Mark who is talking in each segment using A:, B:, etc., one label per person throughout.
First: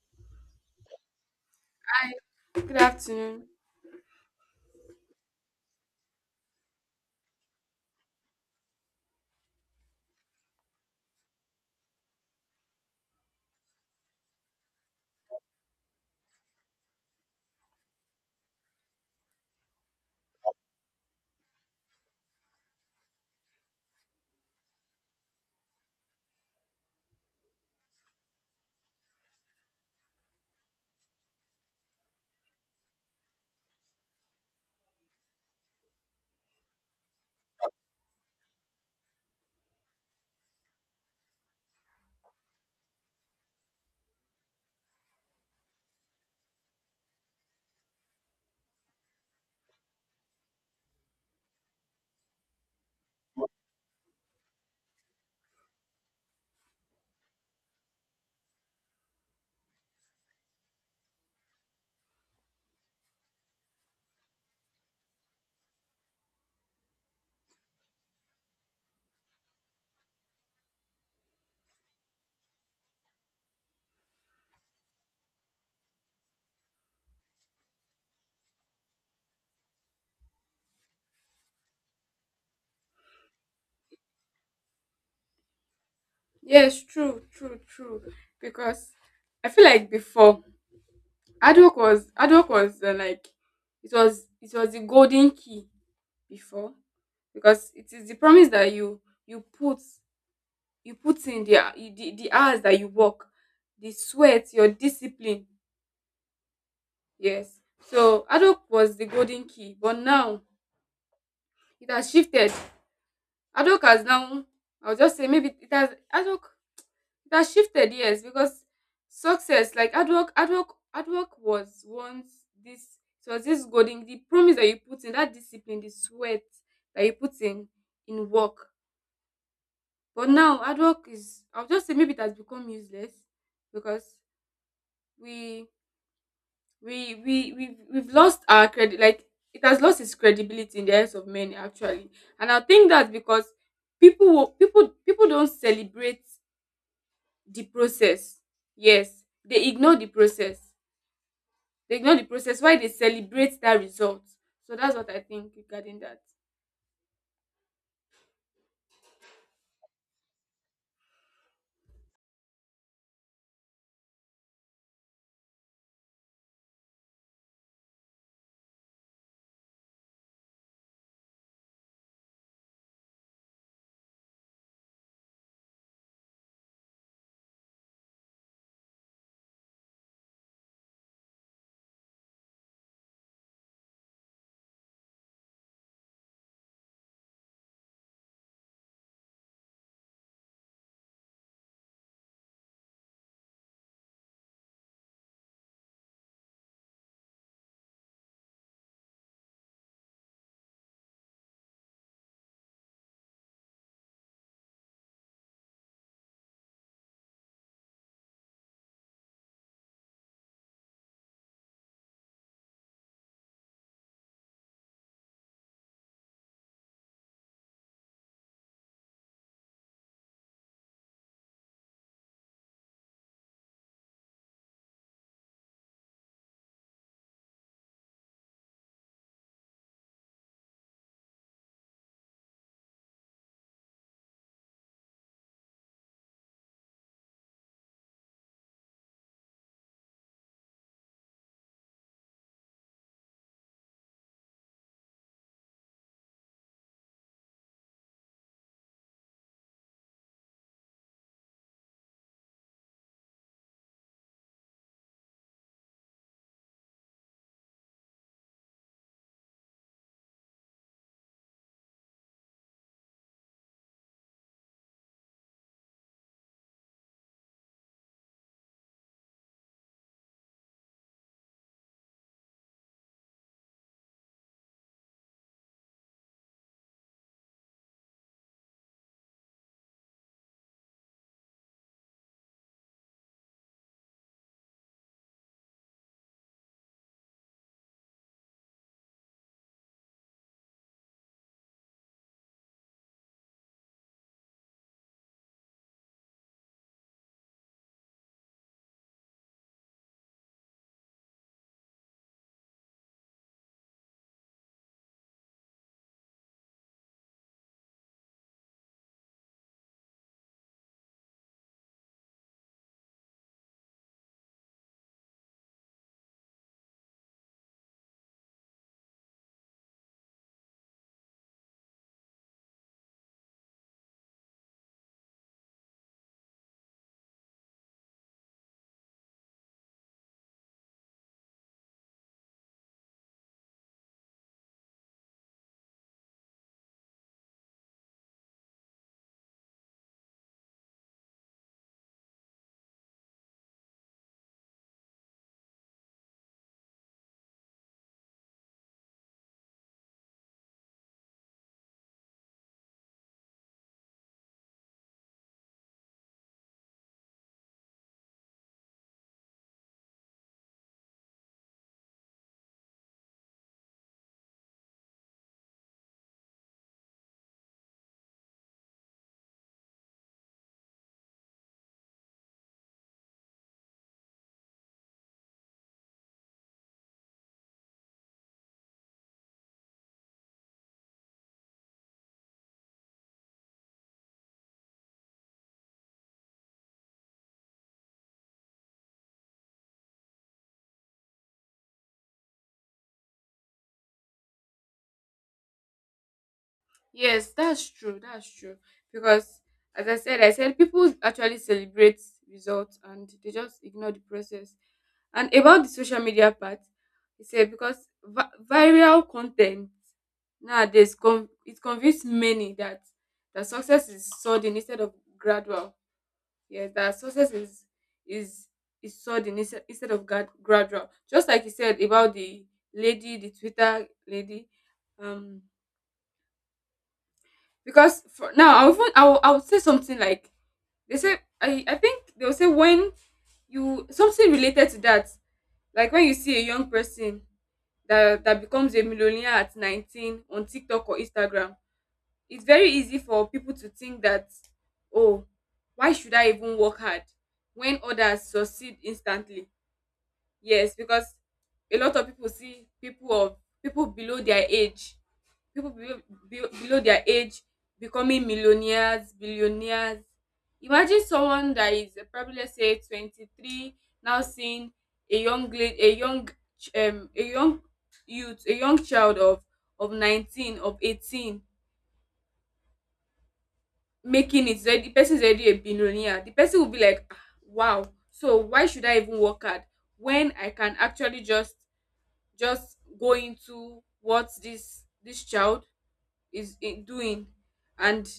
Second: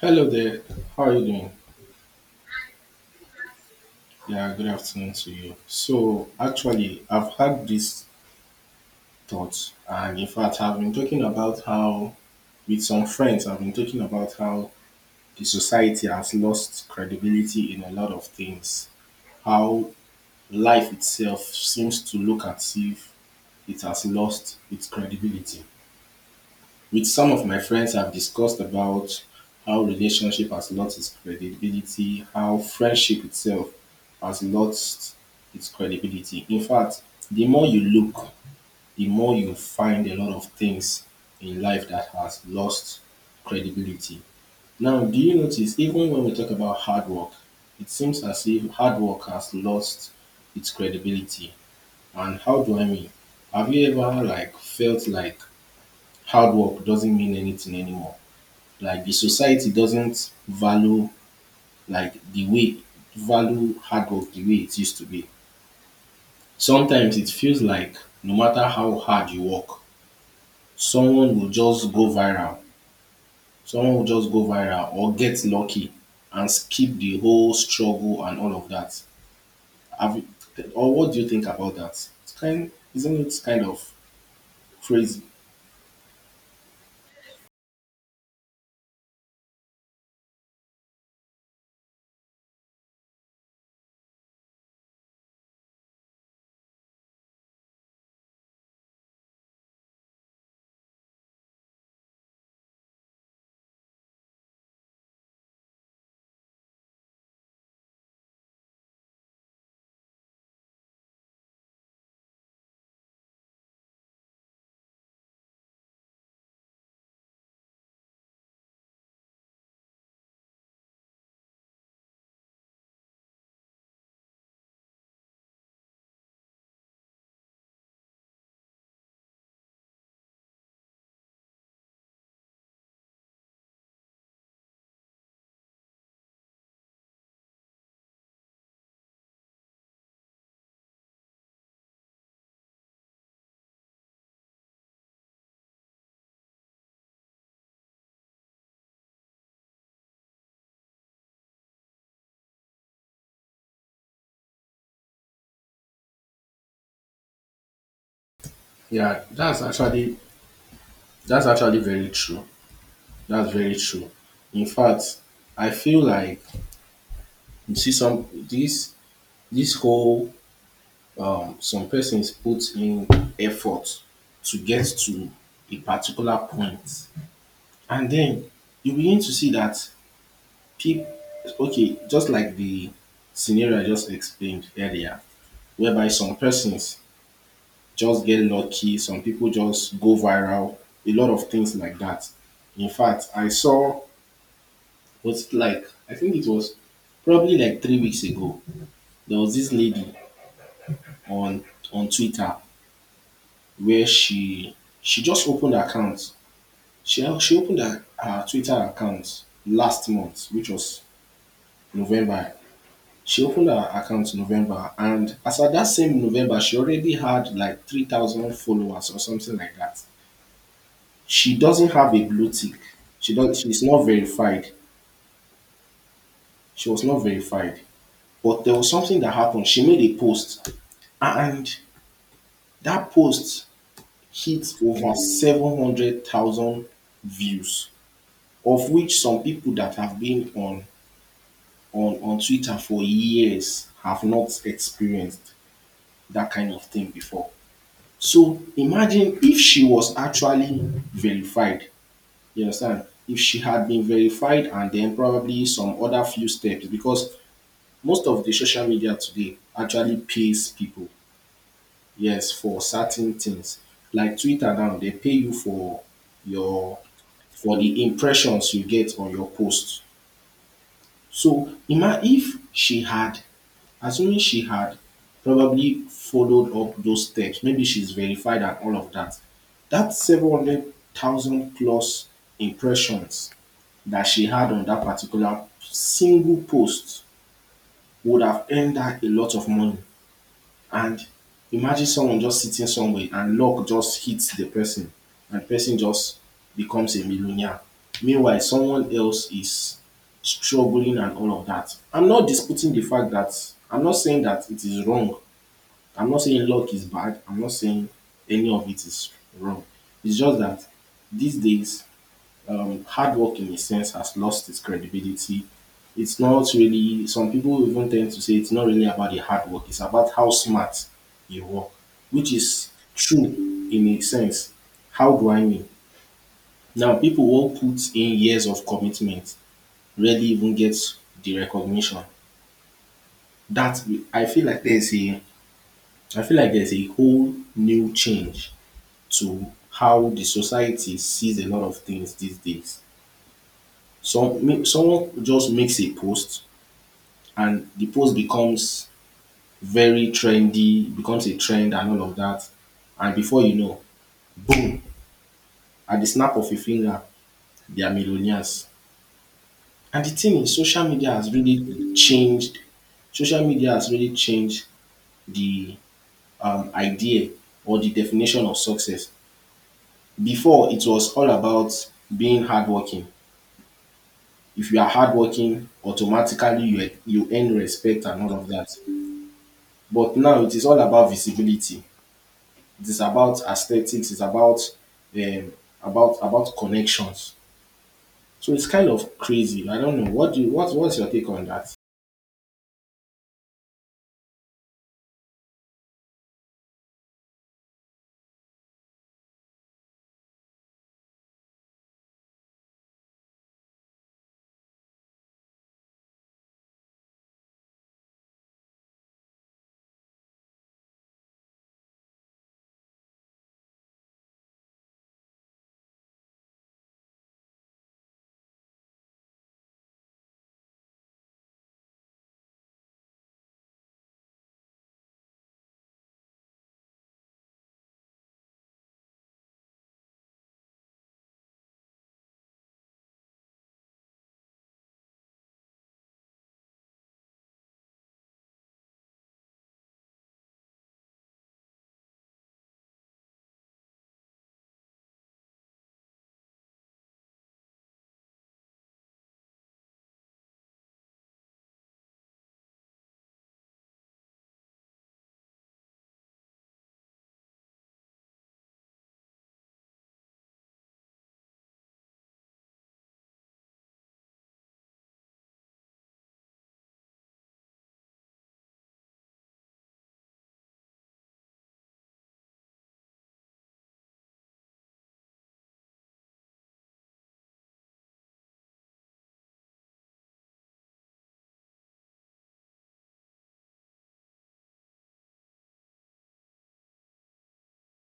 A: Hello there. How are you doing?
B: Hi, good afternoon.
A: Yeah, good afternoon to you. So, actually, I've had these thoughts, and in fact, I've been talking about how, with some friends, I've been talking about how the society has lost credibility in a lot of things. How life itself seems to look as if it has lost its credibility. With some of my friends, I've discussed about how relationship has lost its credibility, how friendship itself has lost its credibility. In fact, the more you look, the more you find a lot of things in life that has lost credibility. Now, do you notice, even when we talk about hard work, it seems as if hard work has lost its credibility? And how do I mean? Have you ever, like, felt like hard work doesn't mean anything anymore? Like the society doesn't value, like the way, value hard work the way it used to be. Sometimes it feels like no matter how hard you work, someone will just go viral. Someone will just go viral or get lucky and skip the whole struggle and all of that. Have you, or what do you think about that? Isn't it kind of crazy?
B: Yes, true, true, true. Because I feel like before hard work was like it was the golden key before, because it is the promise that you put you put in the hours that you work, the sweat, your discipline. Yes. So hard work was the golden key, but now it has shifted. Hard work has now, I'll just say maybe it has, hard work, it has shifted, yes, because success, like hard work was once this, it was this golden, the promise that you put in, that discipline, the sweat that you put in work. But now, hard work is, I'll just say maybe it has become useless because we, we've lost our credit, like it has lost its credibility in the eyes of men, actually. And I think that's because people don't celebrate the process. Yes, they ignore the process. Why? They celebrate that result. So that's what I think regarding that.
A: Yeah, that's actually very true. That's very true. In fact, I feel like, you see some, this whole, some persons put in effort to get to a particular point, and then you begin to see that people, okay, just like the scenario I just explained earlier, whereby some persons just get lucky, some people just go viral, a lot of things like that. In fact, I saw was like, I think it was probably like 3 weeks ago, there was this lady on on Twitter, where she just opened her account. She opened her Twitter account last month, which was November. She opened her account in November, and as at that same November, she already had like 3,000 followers or something like that. She doesn't have a blue tick. She does. She's not verified. She was not verified. But there was something that happened. She made a post, and that post hit over 700,000 views, of which some people that have been on on Twitter for years have not experienced that kind of thing before. So imagine if she was actually verified, you understand? If she had been verified and then probably some other few steps, because most of the social media today actually pays people, yes, for certain things. Like Twitter now, they pay you your for the impressions you get on your post. So ima if she had, assuming she had probably followed up those steps, maybe she's verified and all of that, that 700,000 plus impressions that she had on that particular single post would have earned her a lot of money. And imagine someone just sitting somewhere and luck just hits the person, and person just becomes a millionaire. Meanwhile, someone else is struggling and all of that. I'm not disputing the fact that I'm not saying that it is wrong. I'm not saying luck is bad. I'm not saying any of it is wrong. It's just that these days, hard work in a sense has lost its credibility. It's not really, some people even tend to say it's not really about the hard work, it's about how smart you work, which is true in a sense. How do I mean? Now, people who put in years of commitment rarely even get the recognition. That I feel like there's a, I feel like there's a whole new change to how the society sees a lot of things these days. Someone just makes a post, and the post becomes very trendy, becomes a trend and all of that. And before you know, at the snap of a finger, they are millionaires. And the thing is, social media has really changed. Social media has really changed the idea, or the definition of success. Before, it was all about being hardworking. If you are hardworking, automatically you earn respect and all of that. But now it is all about visibility. It is about aesthetics, it's um about connections. So it's kind of crazy. I don't know, what's your take on that?
B: Yes, that's true, that's true, because as I said, people actually celebrate results and they just ignore the process. And about the social media part, he said, because viral content nowadays, it convinces many that success is sudden instead of gradual. Yes, that success is is sudden instead of gradual. Just like you said about the lady, the Twitter lady. Um, because for now, I would say something like they say. I think they'll say when you, something related to that, like when you see a young person that becomes a millionaire at 19 on TikTok or Instagram. It's very easy for people to think that, oh, why should I even work hard when others succeed instantly? Yes, because a lot of people see people of, people below their age, people below, below their age becoming millionaires, billionaires. Imagine someone that is probably, let's say, 23 now seeing a young lady, a young a young youth, a young child of 19, of 18, making it already, the person is already a billionaire. The person will be like, "Ah, wow, so why should I even work hard when I can actually just go into what this child is doing?" And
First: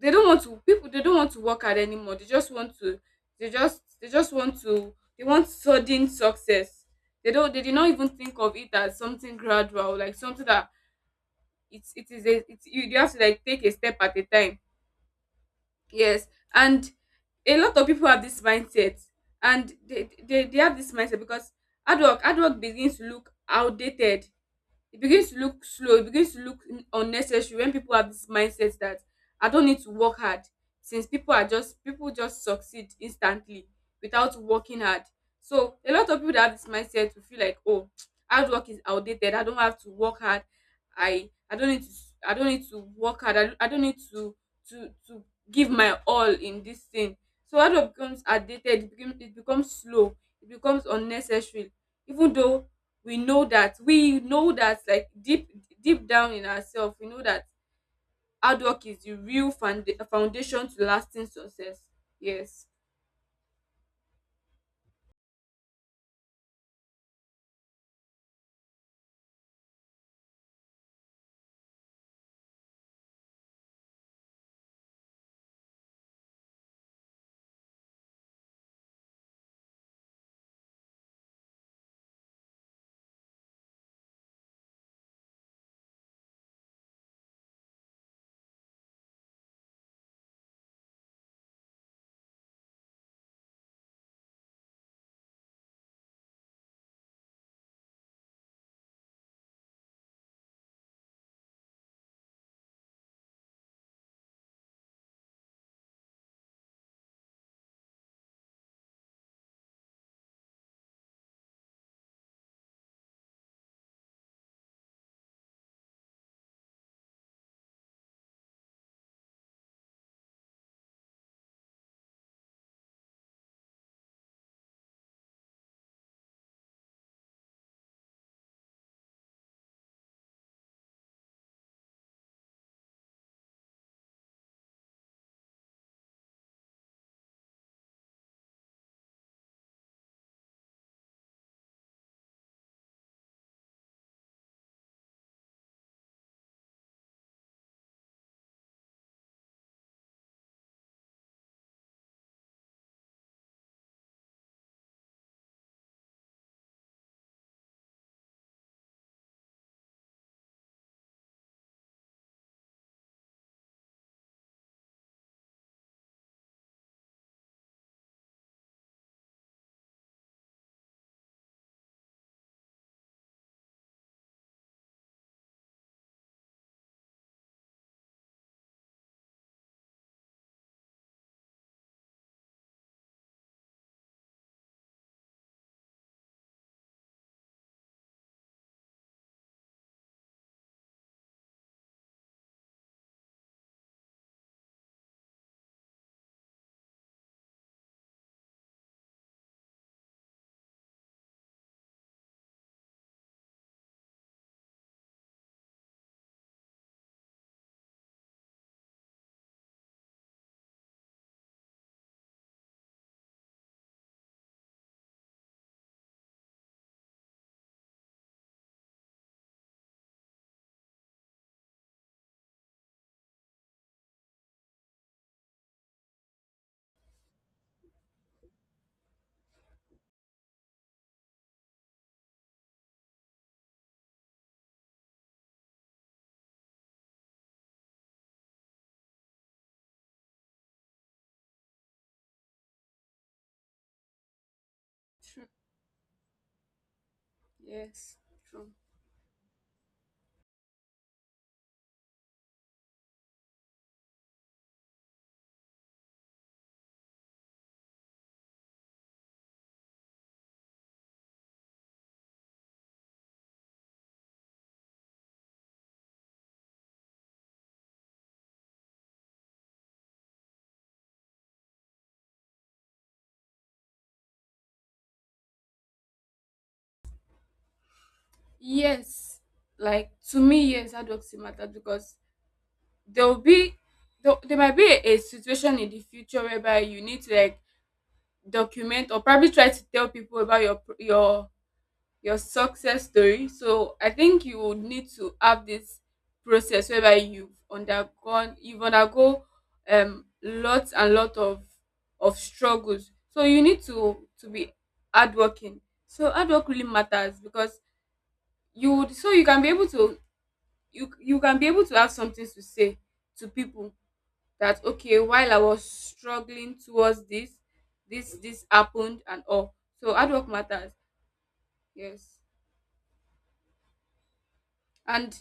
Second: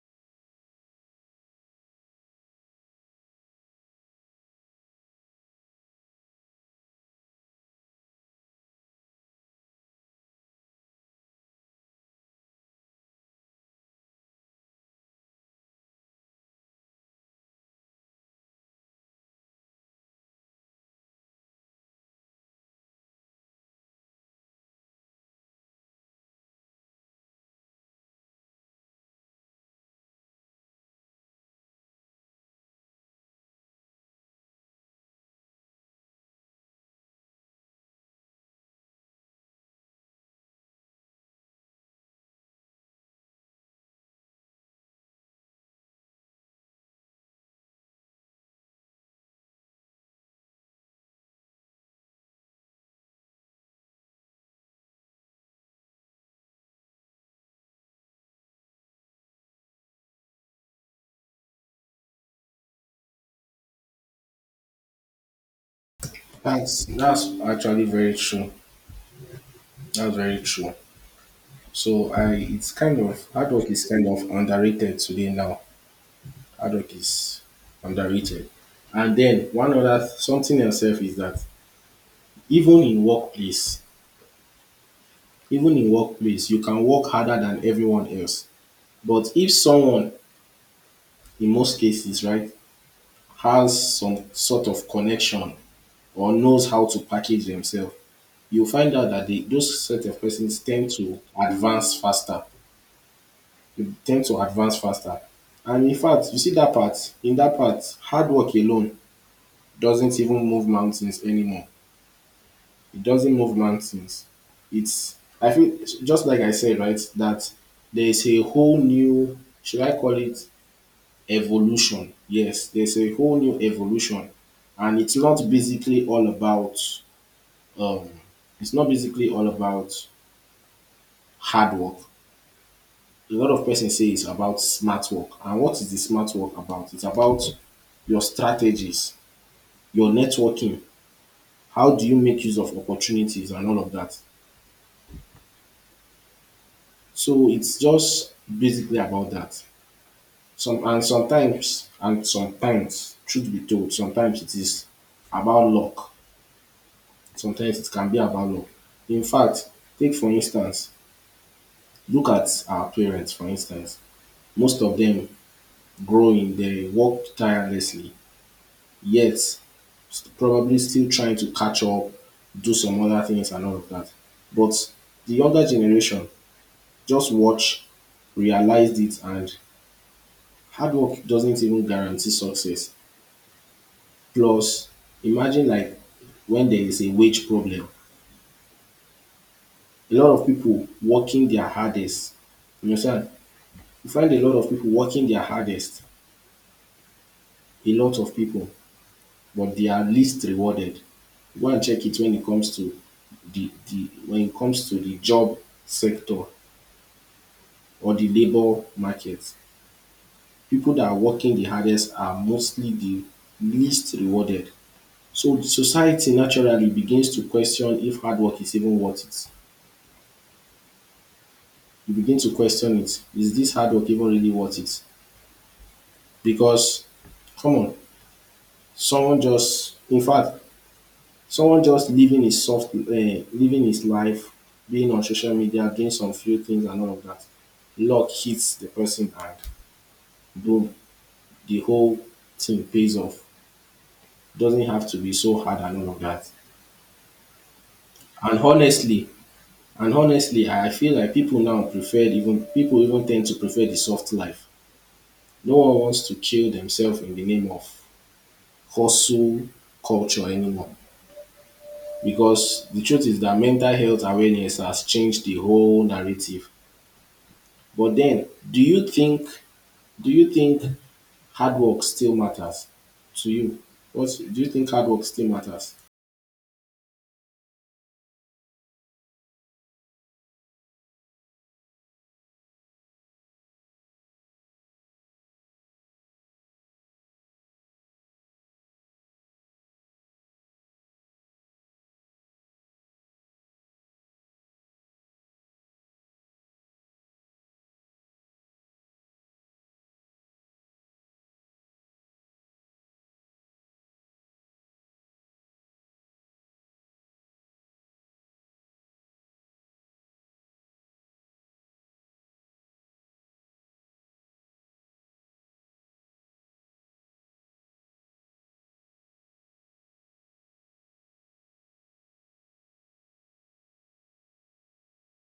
B: they don't want to, people, they don't want to work hard anymore. They just want to, they just want to, they want sudden success. They don't, they did not even think of it as something gradual, like something that, it's, it is a, it's, you have to like take a step at a time. Yes, and a lot of people have this mindset, and they have this mindset because hard work begins to look outdated. It begins to look slow. It begins to look unnecessary when people have this mindset that I don't need to work hard since people just succeed instantly without working hard. So a lot of people that have this mindset will feel like, oh, hard work is outdated. I don't have to work hard. I don't need to s- I don't need to work hard. I don't need to give my all in this thing. So hard work becomes outdated. It becomes slow. It becomes unnecessary. Even though we know that like deep down in ourselves we know that hard work is the real foundation to lasting success. Yes.
A: That's actually very true. That's very true. So, I it's kind of, hard work is kind of underrated today. Now, hard work is underrated. And then one other something else sef is that, even in workplace even in workplace you can work harder than everyone else, but if someone, in most cases, right, has some sort of connection or knows how to package themselves, you'll find out that those set of persons tend to advance faster. They tend to advance faster. And in fact, you see that part, in that part, hard work alone doesn't even move mountains anymore. It doesn't move mountains. It's, I feel, just like I said, right, that there is a whole new, should I call it, evolution. Yes, there's a whole new evolution, and it's not basically all about, um, it's not basically all about hard work. A lot of persons say it's about smart work, and what is the smart work about? It's about your strategies, your networking. How do you make use of opportunities and all of that? So it's just basically about that. Sometimes, truth be told, sometimes it is about luck. Sometimes it can be a value. In fact, take for instance, look at our parents for instance. Most of them growing, they worked tirelessly, yet probably still trying to catch up, do some other things and all of that. But the younger generation, just watch, realized it, and hard work doesn't even guarantee success. Plus, imagine, like, when there is a wage problem, a lot of people working their hardest, you understand, you find a lot of people working their hardest, a lot of people, but they are least rewarded. Go and check it when it comes to the job sector or the labor market. People that are working the hardest are mostly the least rewarded. So society naturally begins to question if hard work is even worth it. You begin to question it. Is this hard work even really worth it? Because come on, someone just in fact, someone just living his soft, living his life, being on social media, doing some few things and all of that, luck hits the person and boom, the whole thing pays off. Doesn't have to be
B: True.
A: so hard and all of that.
B: Yes.
A: and
B: True.
A: honestly and honestly I feel like people now prefer, even people even tend to prefer the soft life. No one wants to kill themselves in the name of hustle culture anymore, because the truth is that mental health awareness has changed the whole narrative. But then, do you think hard work still matters to you? What do you think, hard work still matters?
B: Yes. Like to me, yes, hard work still matters because there will be there might be a situation in the future whereby you need to like document or probably try to tell people about your your success story. So I think you would need to have this process whereby you've undergone you've undergo lots and lot of struggles. So you need to be hardworking. So hard work really matters, because you would so you can be able to you you can be able to have something to say to people that, okay, while I was struggling towards this. This happened and all. So hard work matters. Yes. And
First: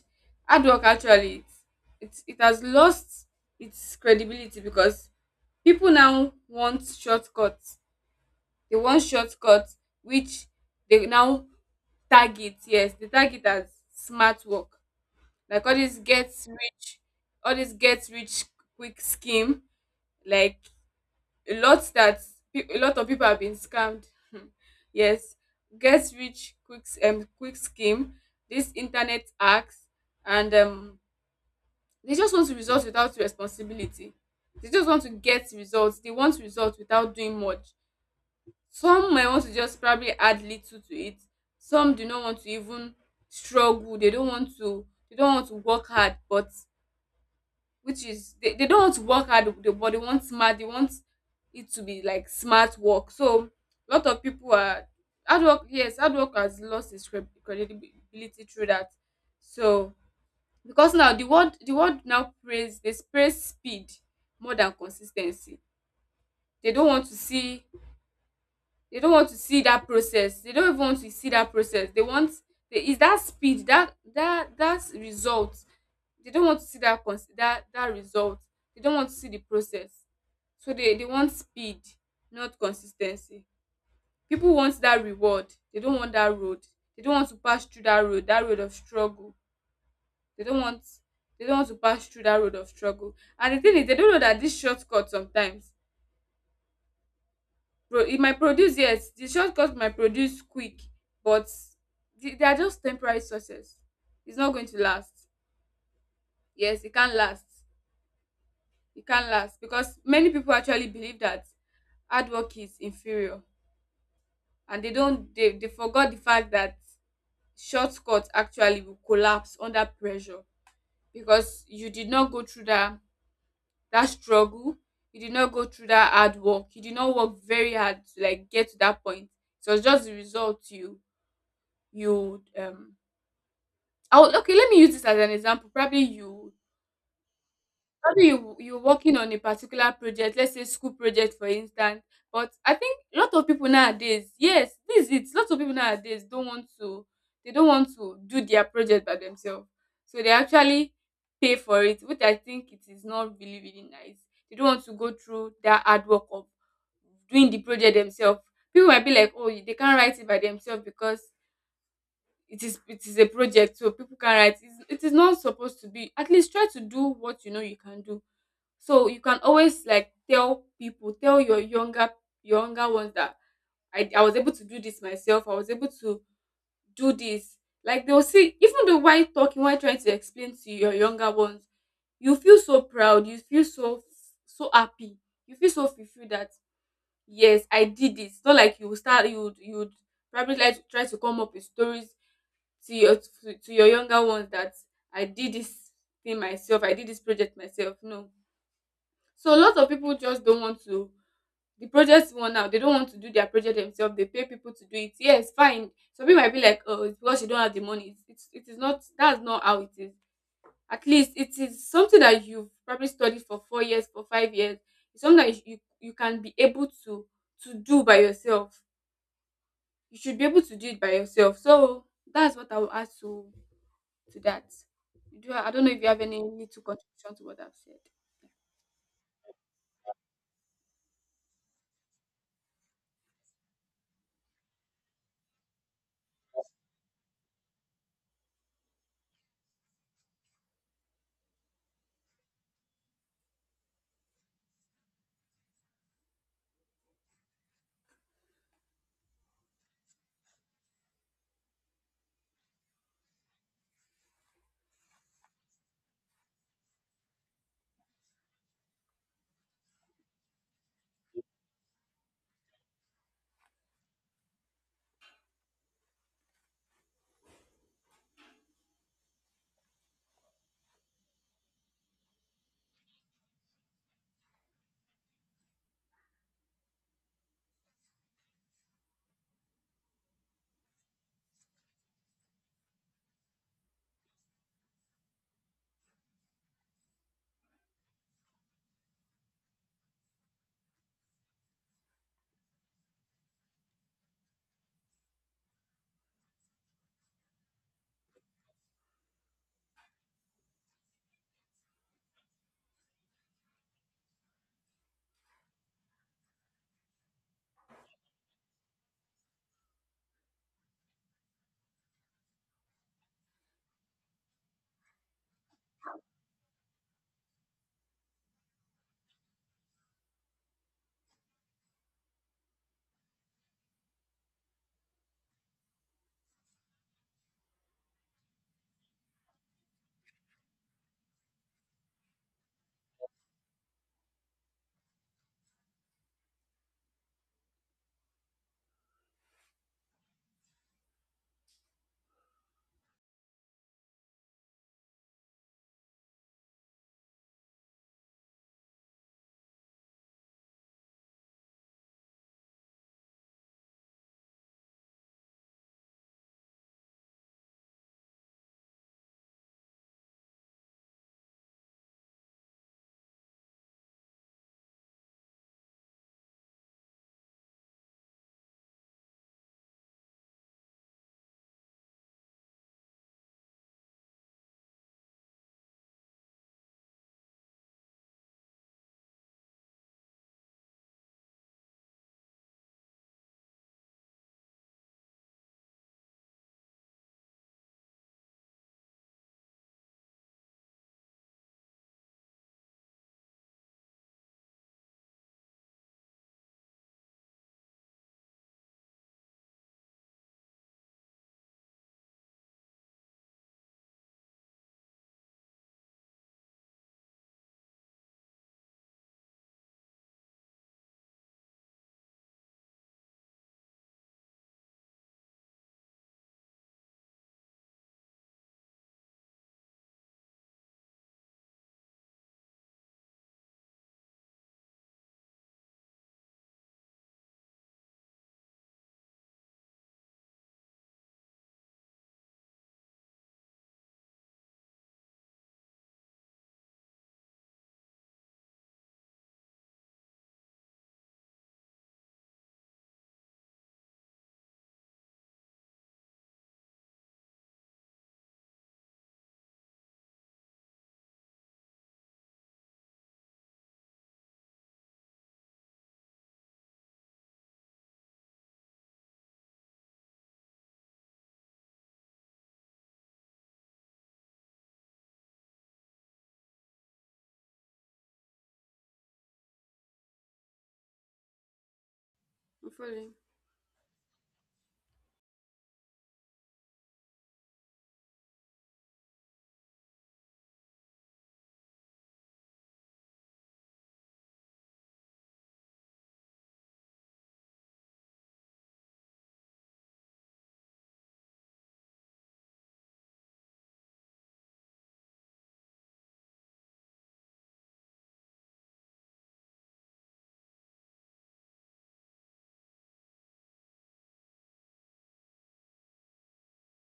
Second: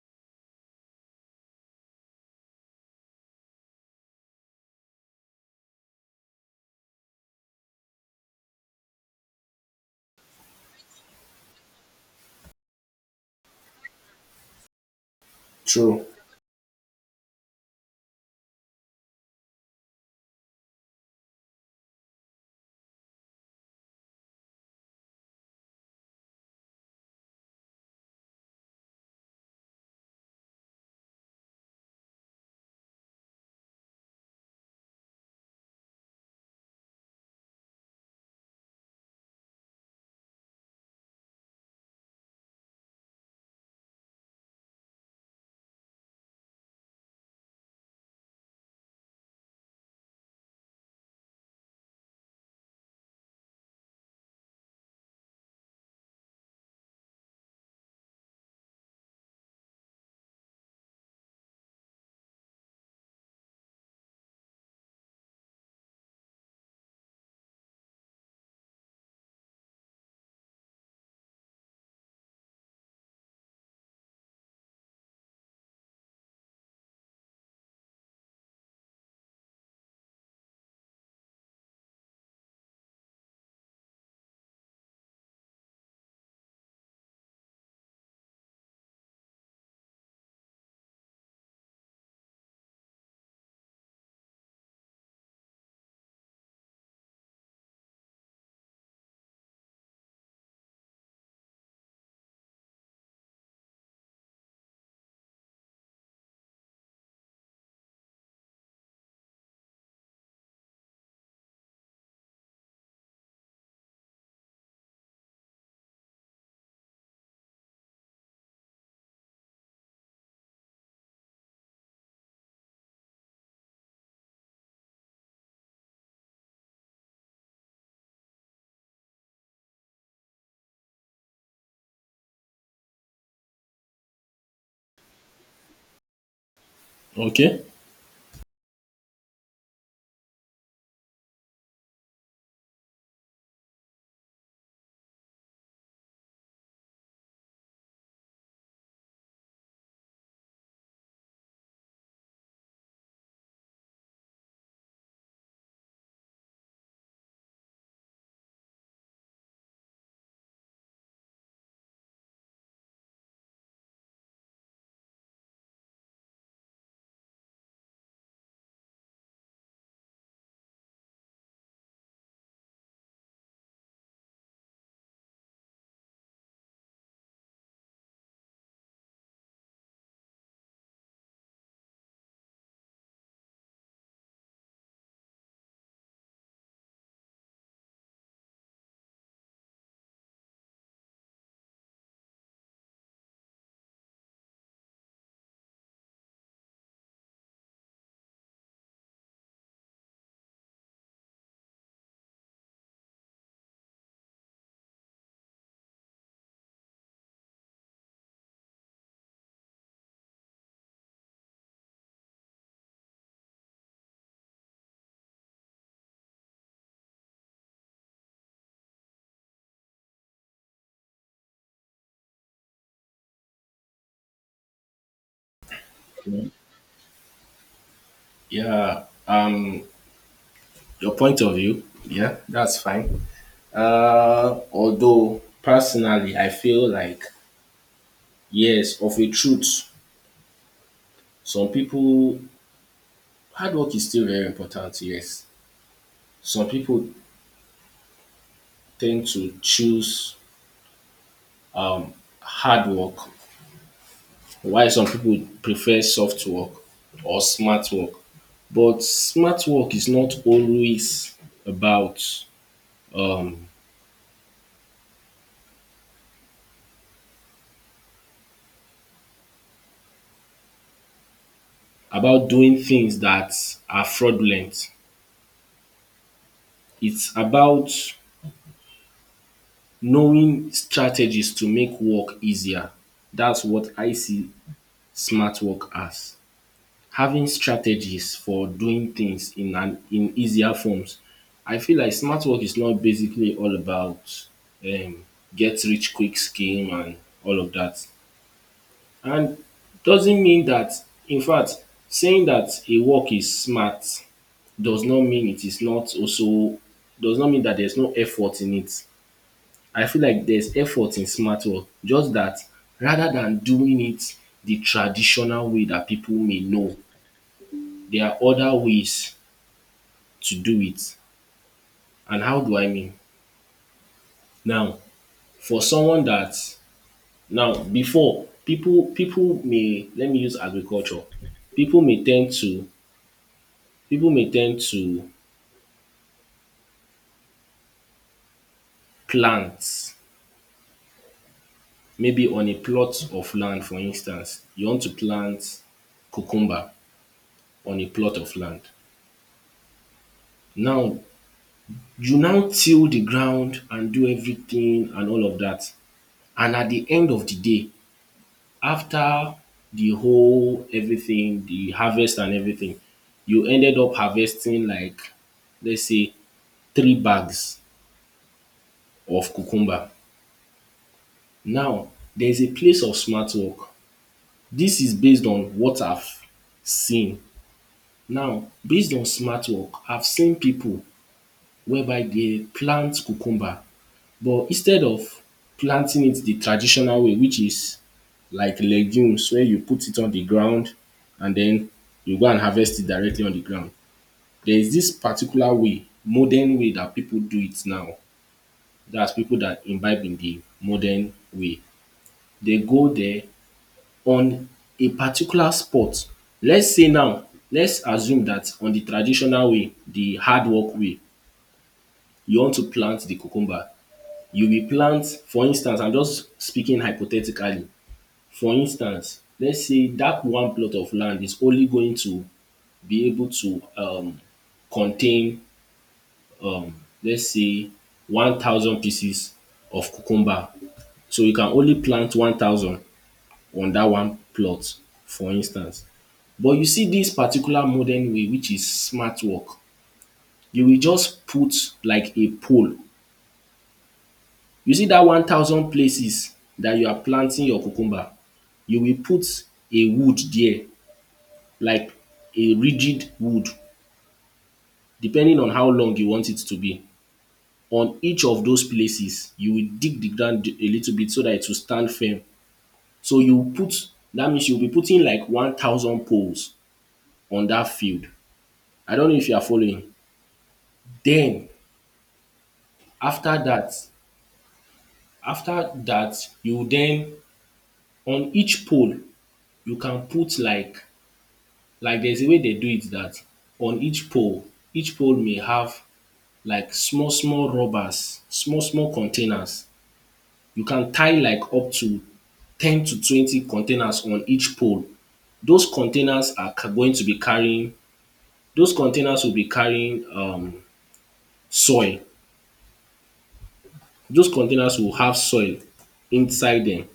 B: hard work actually, it has lost its credibility because people now want shortcuts, which they now target, yes, they target as smart work, like all this
A: True.
B: gets rich all this gets rich quick scheme. Like, a lot that a lot of people have been scammed. Yes, gets rich quick quick scheme, this internet hacks, and they just want results without responsibility. They just want to get results. They want results without doing much. Some might want to just probably add little to it. Some do not want to even struggle. They don't want to work hard, but, which is, they don't want to work hard, but they want smart, they want it to be like smart work. So a lot of people are hard work, yes, hard work has lost its credibility through that. So, because now the world now praise, they praise speed more than consis ten cy. They don't want to see they don't want to see that process. They don't even want to see that process. They want, they, it's that speed, that, that result. They don't want to see that cons that result. They don't want to see the process. So they want speed, not consis ten cy. People want that reward. They don't want that road. They don't want to pass through that road of struggle. They don't want they don't want to pass through that road of struggle. And the thing is, they don't know that this shortcut sometimes, pro it might produce, yes, the shortcut might produce quick, but they are just temporary success. It's not going to last. Yes, it can't last. It can't last because many people actually believe that hard work is inferior, and they don't they forgot the fact that shortcut actually will collapse under pressure because you did not go through that struggle. You did not go through that hard work. You did not work very hard to like get to that point. So it's just the result you I would, okay, let me use this as an example. Probably you,
A: Okay.
B: probably you're working on a particular project, let's say school project, for instance. But I think a lot of people nowadays, yes, this is it. Lots of people nowadays don't want to do their project by themselves. So they actually pay for it, which I think it is not really, really nice. They don't want to go through that hard work of doing the project themselves. People might be like, oh, they can't write it by themselves because it is a project, so people can write. It is not supposed to be. At least try to do what you know you can do. So you can always like tell people, tell your younger ones that I was able to do this myself. I was able to do this. Like, they'll see, even though while talking, while trying to explain to your younger ones, you feel so proud. You feel so happy. You feel so fulfilled that, yes, I did this. It's not like you will start. You would probably like to try to come up with stories to your, to your younger ones that I did this thing myself. I did this project myself. No. So a lot of people just don't want to, the project one now, they don't want to do their project themselves. They pay people to do it. Yes, fine. Some people might be like, oh, it's because you don't have the money. It's it is not, that's not how it is. At least it is something that you've probably studied for 4 years, for 5 years. It's something that you can be able to do by yourself. You should be able to do it by yourself. So that's what I will add to that. You do I don't know if you have any little contribution to what I've said.
A: Yeah. Your point of view. Yeah, that's fine. Although personally, I feel like, yes, of a truth, some people hard work is still very important. Yes, some people tend to choose hard work. Why some people prefer soft work or smart work. But smart work is not always about, um about doing things that are fraudulent. It's about knowing strategies to make work easier. That's what I see smart work as. Having strategies for doing things in an in easier forms. I feel like smart work is not basically all about, um, get rich quick scheme and all of that. And doesn't mean that, in fact, saying that a work is smart does not mean it is not also does not mean that there's no effort in it. I feel like there's effort in smart work, just that, rather than doing it the traditional way that people may know, there are other ways to do it. And how do I mean? Now, for someone that now before people people may let me use agriculture. People may tend to people may tend to plant maybe on a plot of land, for instance. You want to plant cucumber on a plot of land. Now you now till the ground and do everything and all of that. And at the end of the day, after the whole everything, the harvest and everything, you ended up harvesting like, let's say, three bags of cucumber. Now there is a place of smart work. This is based on what I've seen. Now, based on smart work, I've seen people whereby they plant cucumber. But instead of planting it the traditional way, which is like legumes, where you put it on the ground, and then you go and harvest it directly on the ground. There is this particular way, modern way, that people do it now. That's people that imbibe in the modern way. They go there on a particular spot. Let's say now, let's assume that on the traditional way, the hard work way, you want to plant the cucumber. You will plant, for instance, I am just speaking hypothetically, for instance, let's say that one plot of land is only going to be able to contain, let's say, 1,000 pieces of cucumber, so you can only plant 1,000 on that one plot, for instance. But you see this particular modern way which is smart work, you will just put like a pole. You see that 1,000 places that you are planting your cucumber, you will put a wood there, like a rigid wood, depending on how long you want it to be. On each of those places, you will dig the ground a little bit so that it will stand firm. So you put, that means you will be putting like 1,000 poles on that field. I don't know if you are following. Then
B: I'm following.
A: after that, after that, you then on each pole you can put like there's a way they do it that on each pole may have like small, small rubbers, small, small containers. You can tie like up to 10 to 20 containers on each pole. Those containers are ca- Going to be carrying, those containers will be carrying soil. Those containers will have soil inside them.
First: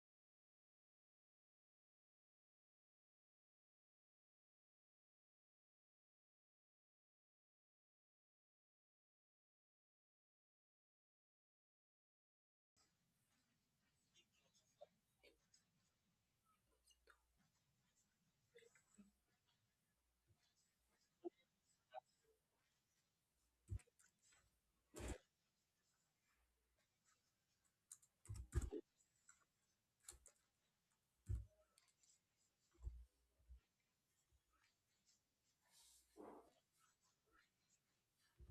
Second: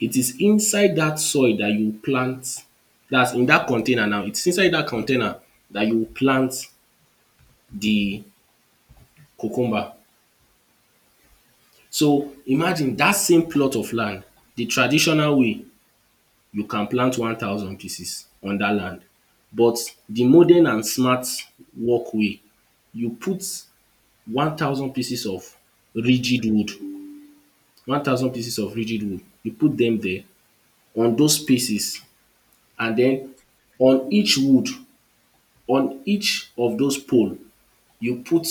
A: It is inside that soil that you plant, that's in that container now, it's inside that container that you plant the cucumber. So imagine dat same plot of land, de traditional way you can plant 1,000 pieces on dat land, but de modern and smart work way, you put 1,000 pieces of rigid wood, 1,000 pieces of rigid wood you put dem there on those spaces, and den on each wood, on each of those pole you put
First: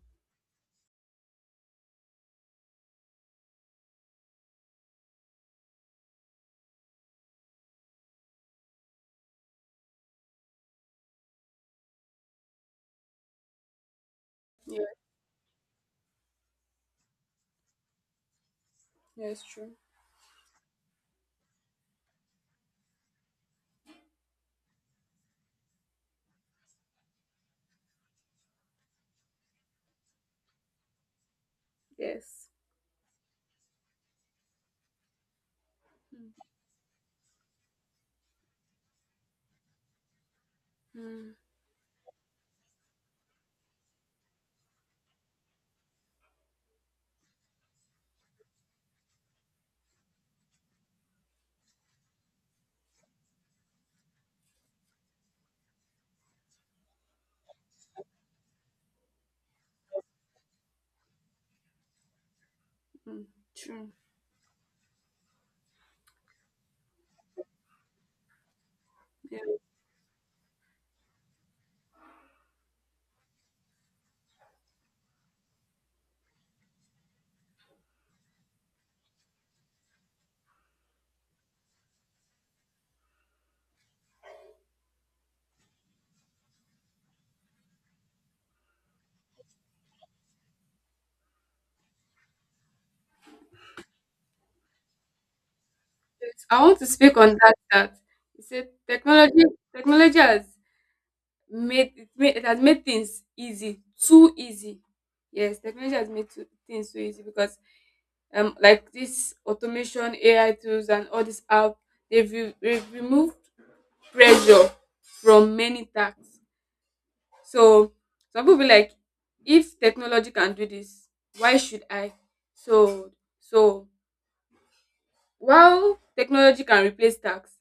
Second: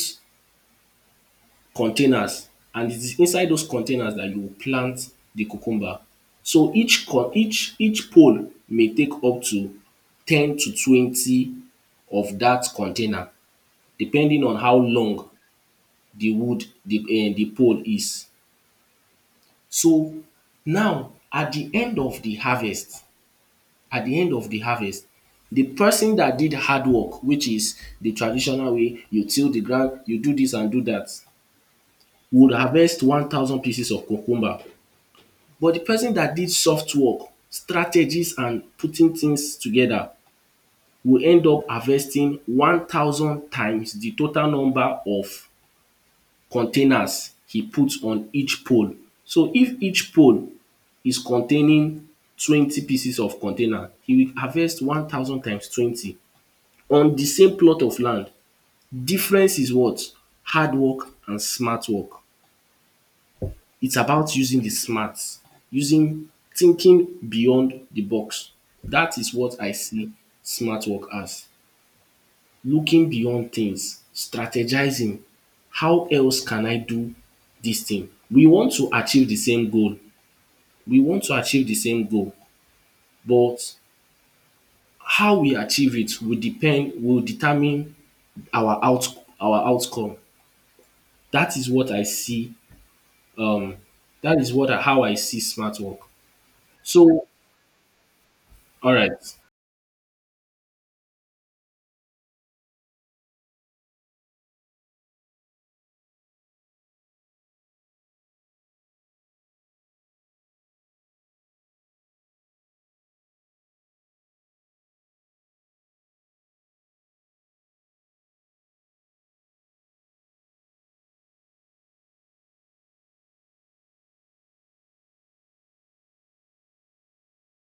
A: containers, and it is inside those containers that you will plant the cucumber. So each con each pole may take up to 10 to 20 of that container, depending on how
B: Yeah,
A: long the wood, the pole is.
B: yeah, it's true.
A: So now at the end of the harvest, at the end of the harvest, the person that did hard work, which is the traditional way, you till the ground, you do this and do that,
B: Yes.
A: would harvest 1,000 pieces of cucumber. But the person
B: Hmm.
A: that did soft work, strategies and putting things together, will
B: Mm,
A: end up harvesting 1,000 times the total number of containers he put on each pole. So if each pole is containing 20 pieces of container, he will harvest 1,000 times 20 on the same plot of land. Difference is what? Hard work and smart work.
B: mm, true.
A: It's about using the smarts, using thinking beyond the box. That is
B: Yeah,
A: what I see smart work as. Looking beyond things, strategizing. How else can I do this thing? We want to achieve the same goal. We want to achieve the same goal, but how we achieve it will depend will determine our out our outcome. That is what I see. Um, that is what I, how I see smart work.
B: I want to speak
A: So,
B: on that. That you said
A: all right.
B: technology, has made it has made things easy, too easy. Yes, technology has made too, things too easy because like this automation, AI tools, and all this app, they've removed pressure from many tasks. So some people be like, if technology can do this, why should I? So so while technology can replace tax,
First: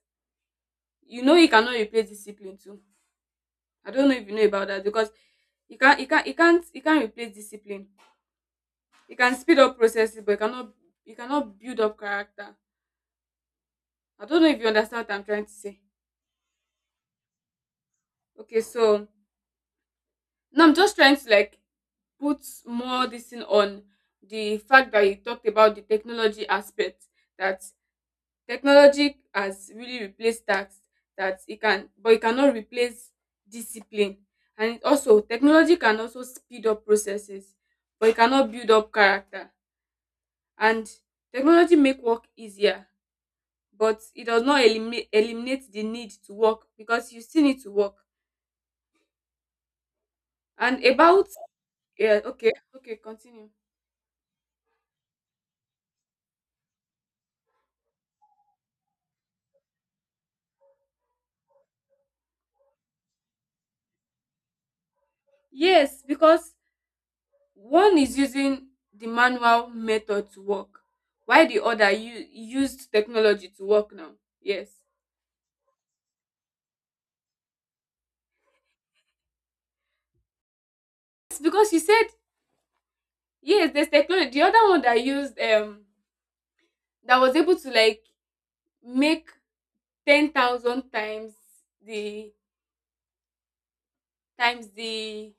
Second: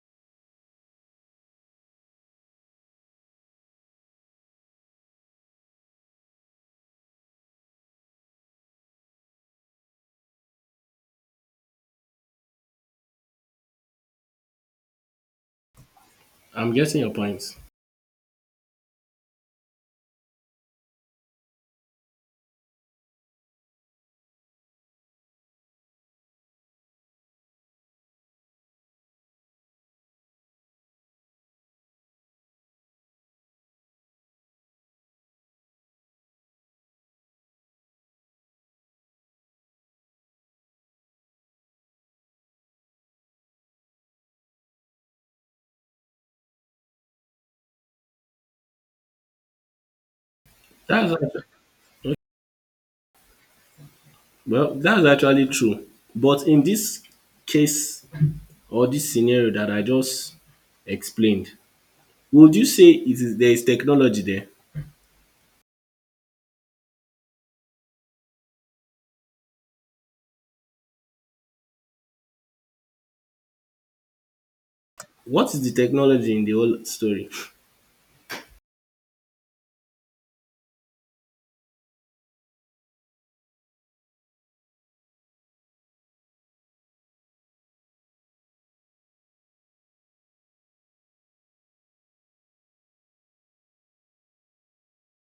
B: you know it cannot replace discipline too. I don't know if you know about that, because you can't replace discipline. You can speed up processes, but you cannot build up character. I don't know if you understand what I'm trying to say.
A: I'm getting your point.
B: Okay, so now I'm just trying to like put more this thing on the fact that you talked about the technology aspect, that technology has really replaced tasks, that it can, but it cannot replace discipline. And it also, technology can also speed up processes, but it cannot build up character. And technology make work easier, but it does not eliminate the need to work, because you still need to work. And
A: That's
B: about,
A: actu-
B: yeah, okay, okay, continue.
A: well, that's actually true. But in this case or this scenario that I just explained, would you say it is there is technology there?
B: Yes, because one is using the manual method to work while the other used technology to work now. Yes.
A: What is the technology in the whole story?
B: It's because you said, yes, there's technology. The other one that used that was able to like make 10,000 the times the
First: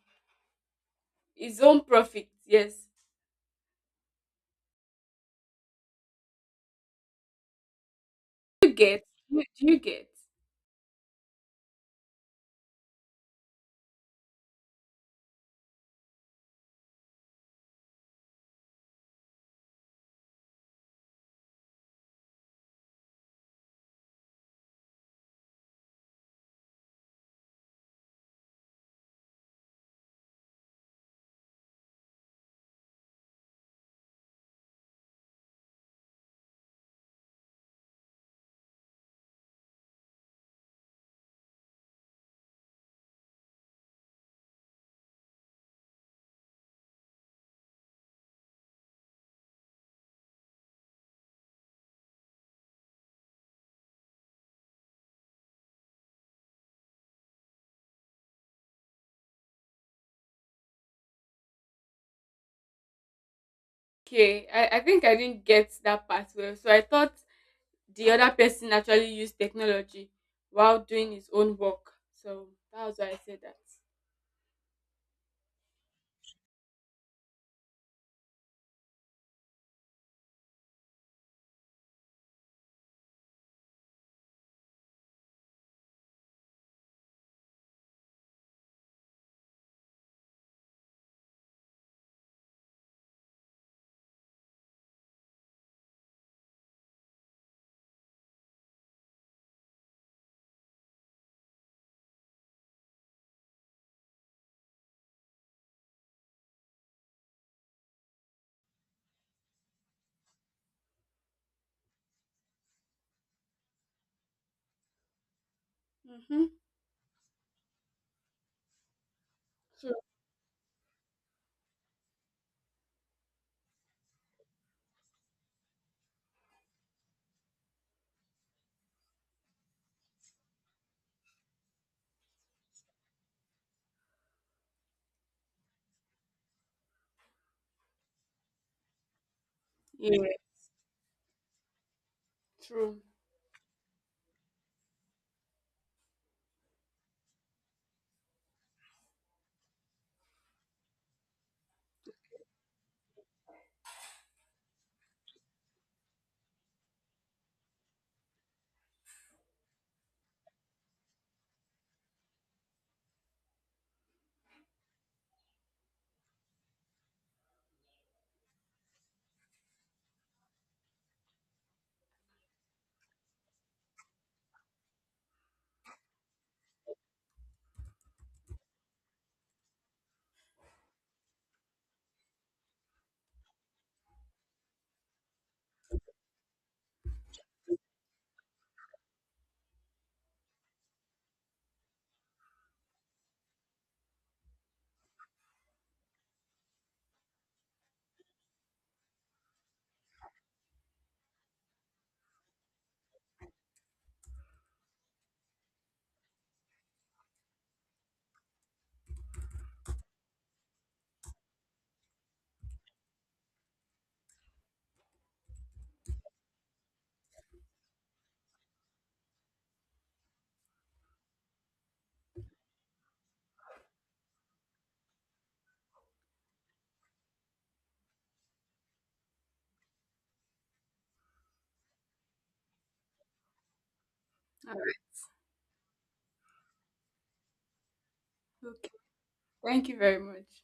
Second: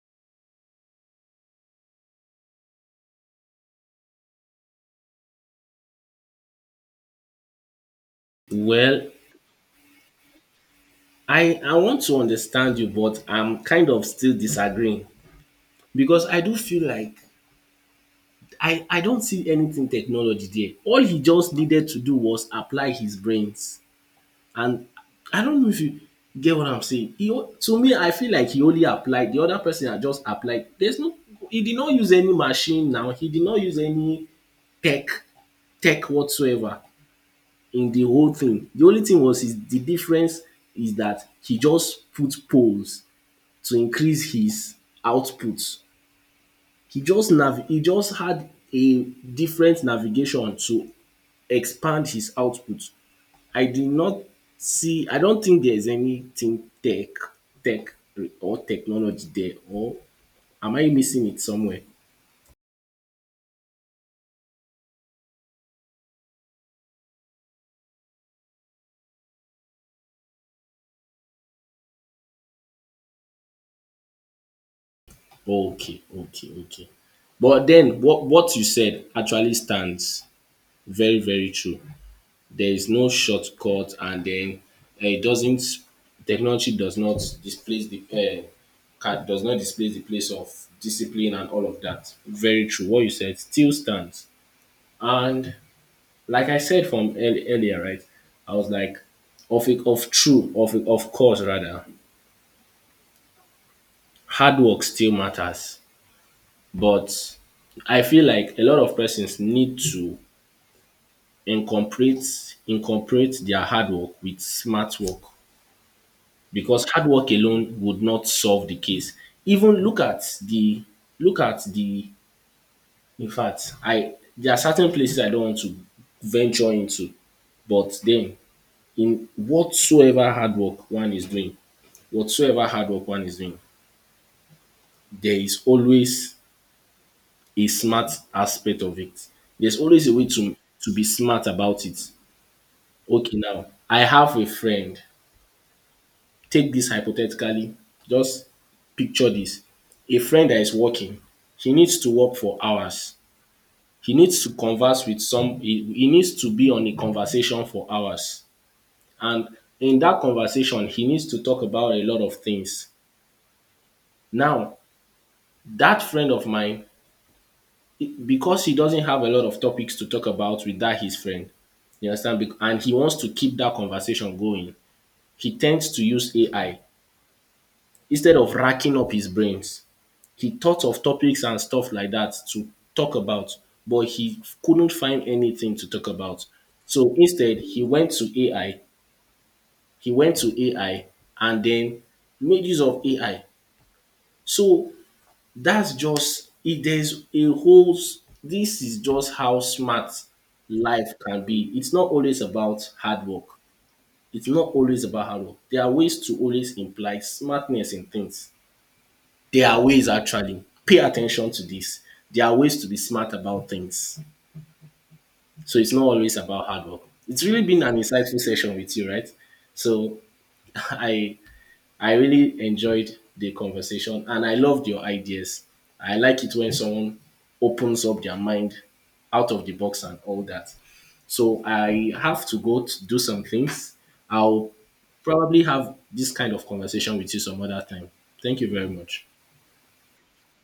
B: his own profit. Yes. Do you get?
A: Well,
B: Do you get?
A: I want to understand you, but I'm kind of still disagreeing because I do feel like I don't see anything technology there. All he just needed to do was apply his brains. And I don't know if you get what I'm saying. To me, I feel like he only applied. The other person had just applied. There's no, he did not use any machine now. He did not use any tech, tech whatsoever in the whole thing. The only thing was is the difference is that he just put polls to increase his output. He just had a different navigation to expand his output. I did not see I don't think there's anything tech tech or technology there, or am I missing it somewhere?
B: Okay. I think I didn't get that part well. So I thought the other person actually used technology while doing his own work. So that was why I said that.
A: Oh, okay, okay, okay. But then what you said actually stands very, very true. There is no shortcut, and then it doesn't, technology does not displace the does not displace the place of discipline and all of that. Very true. What you said still stands. And like I said from earlier, right? I was like, of it, of true, of it, of course, rather, hard work still matters, but I feel like a lot of persons need to incorporate their hard work with smart work
B: Mm-hmm.
A: because hard work alone would not solve the case. Even
B: True.
A: look at the in fact, I there are certain places I don't want to venture into, but then in whatsoever hard work one is doing, whatsoever hard work one is doing, there is always a smart aspect of it. There's always a
B: Yeah,
A: way to be smart about it.
B: true.
A: Okay, now I have a friend. Take this hypothetically. Just picture this. A friend that is working, he needs to work for hours. He needs to converse with some he needs to be on a conversation for hours. And in that conversation, he needs to talk about a lot of things. Now, that friend of mine, because he doesn't have a lot of topics to talk about with that his friend, you understand? And he wants to keep that conversation going. He tends to use AI instead of racking up his brains. He thought of topics and stuff like that to talk about, but he couldn't find anything to talk about. So instead, he went to AI. He went to AI and then made use of AI. So that's just it. There's a whole. S- This is just how smart life can be. It's not always about hard work. It's not always about hard work. There are ways to always imply smartness in things. There are ways actually. Pay attention to this. There are ways to be smart about things. So it's not always about hard work. It's really been an insightful session with you, right? So I I really enjoyed the conversation and I loved your ideas. I like it when someone opens up their mind out of the box and all that. So I have to go to do some things. I'll
B: All
A: probably have this kind of conversation with you some other time. Thank
B: right.
A: you very
B: Okay.
A: much.
B: Thank you very much.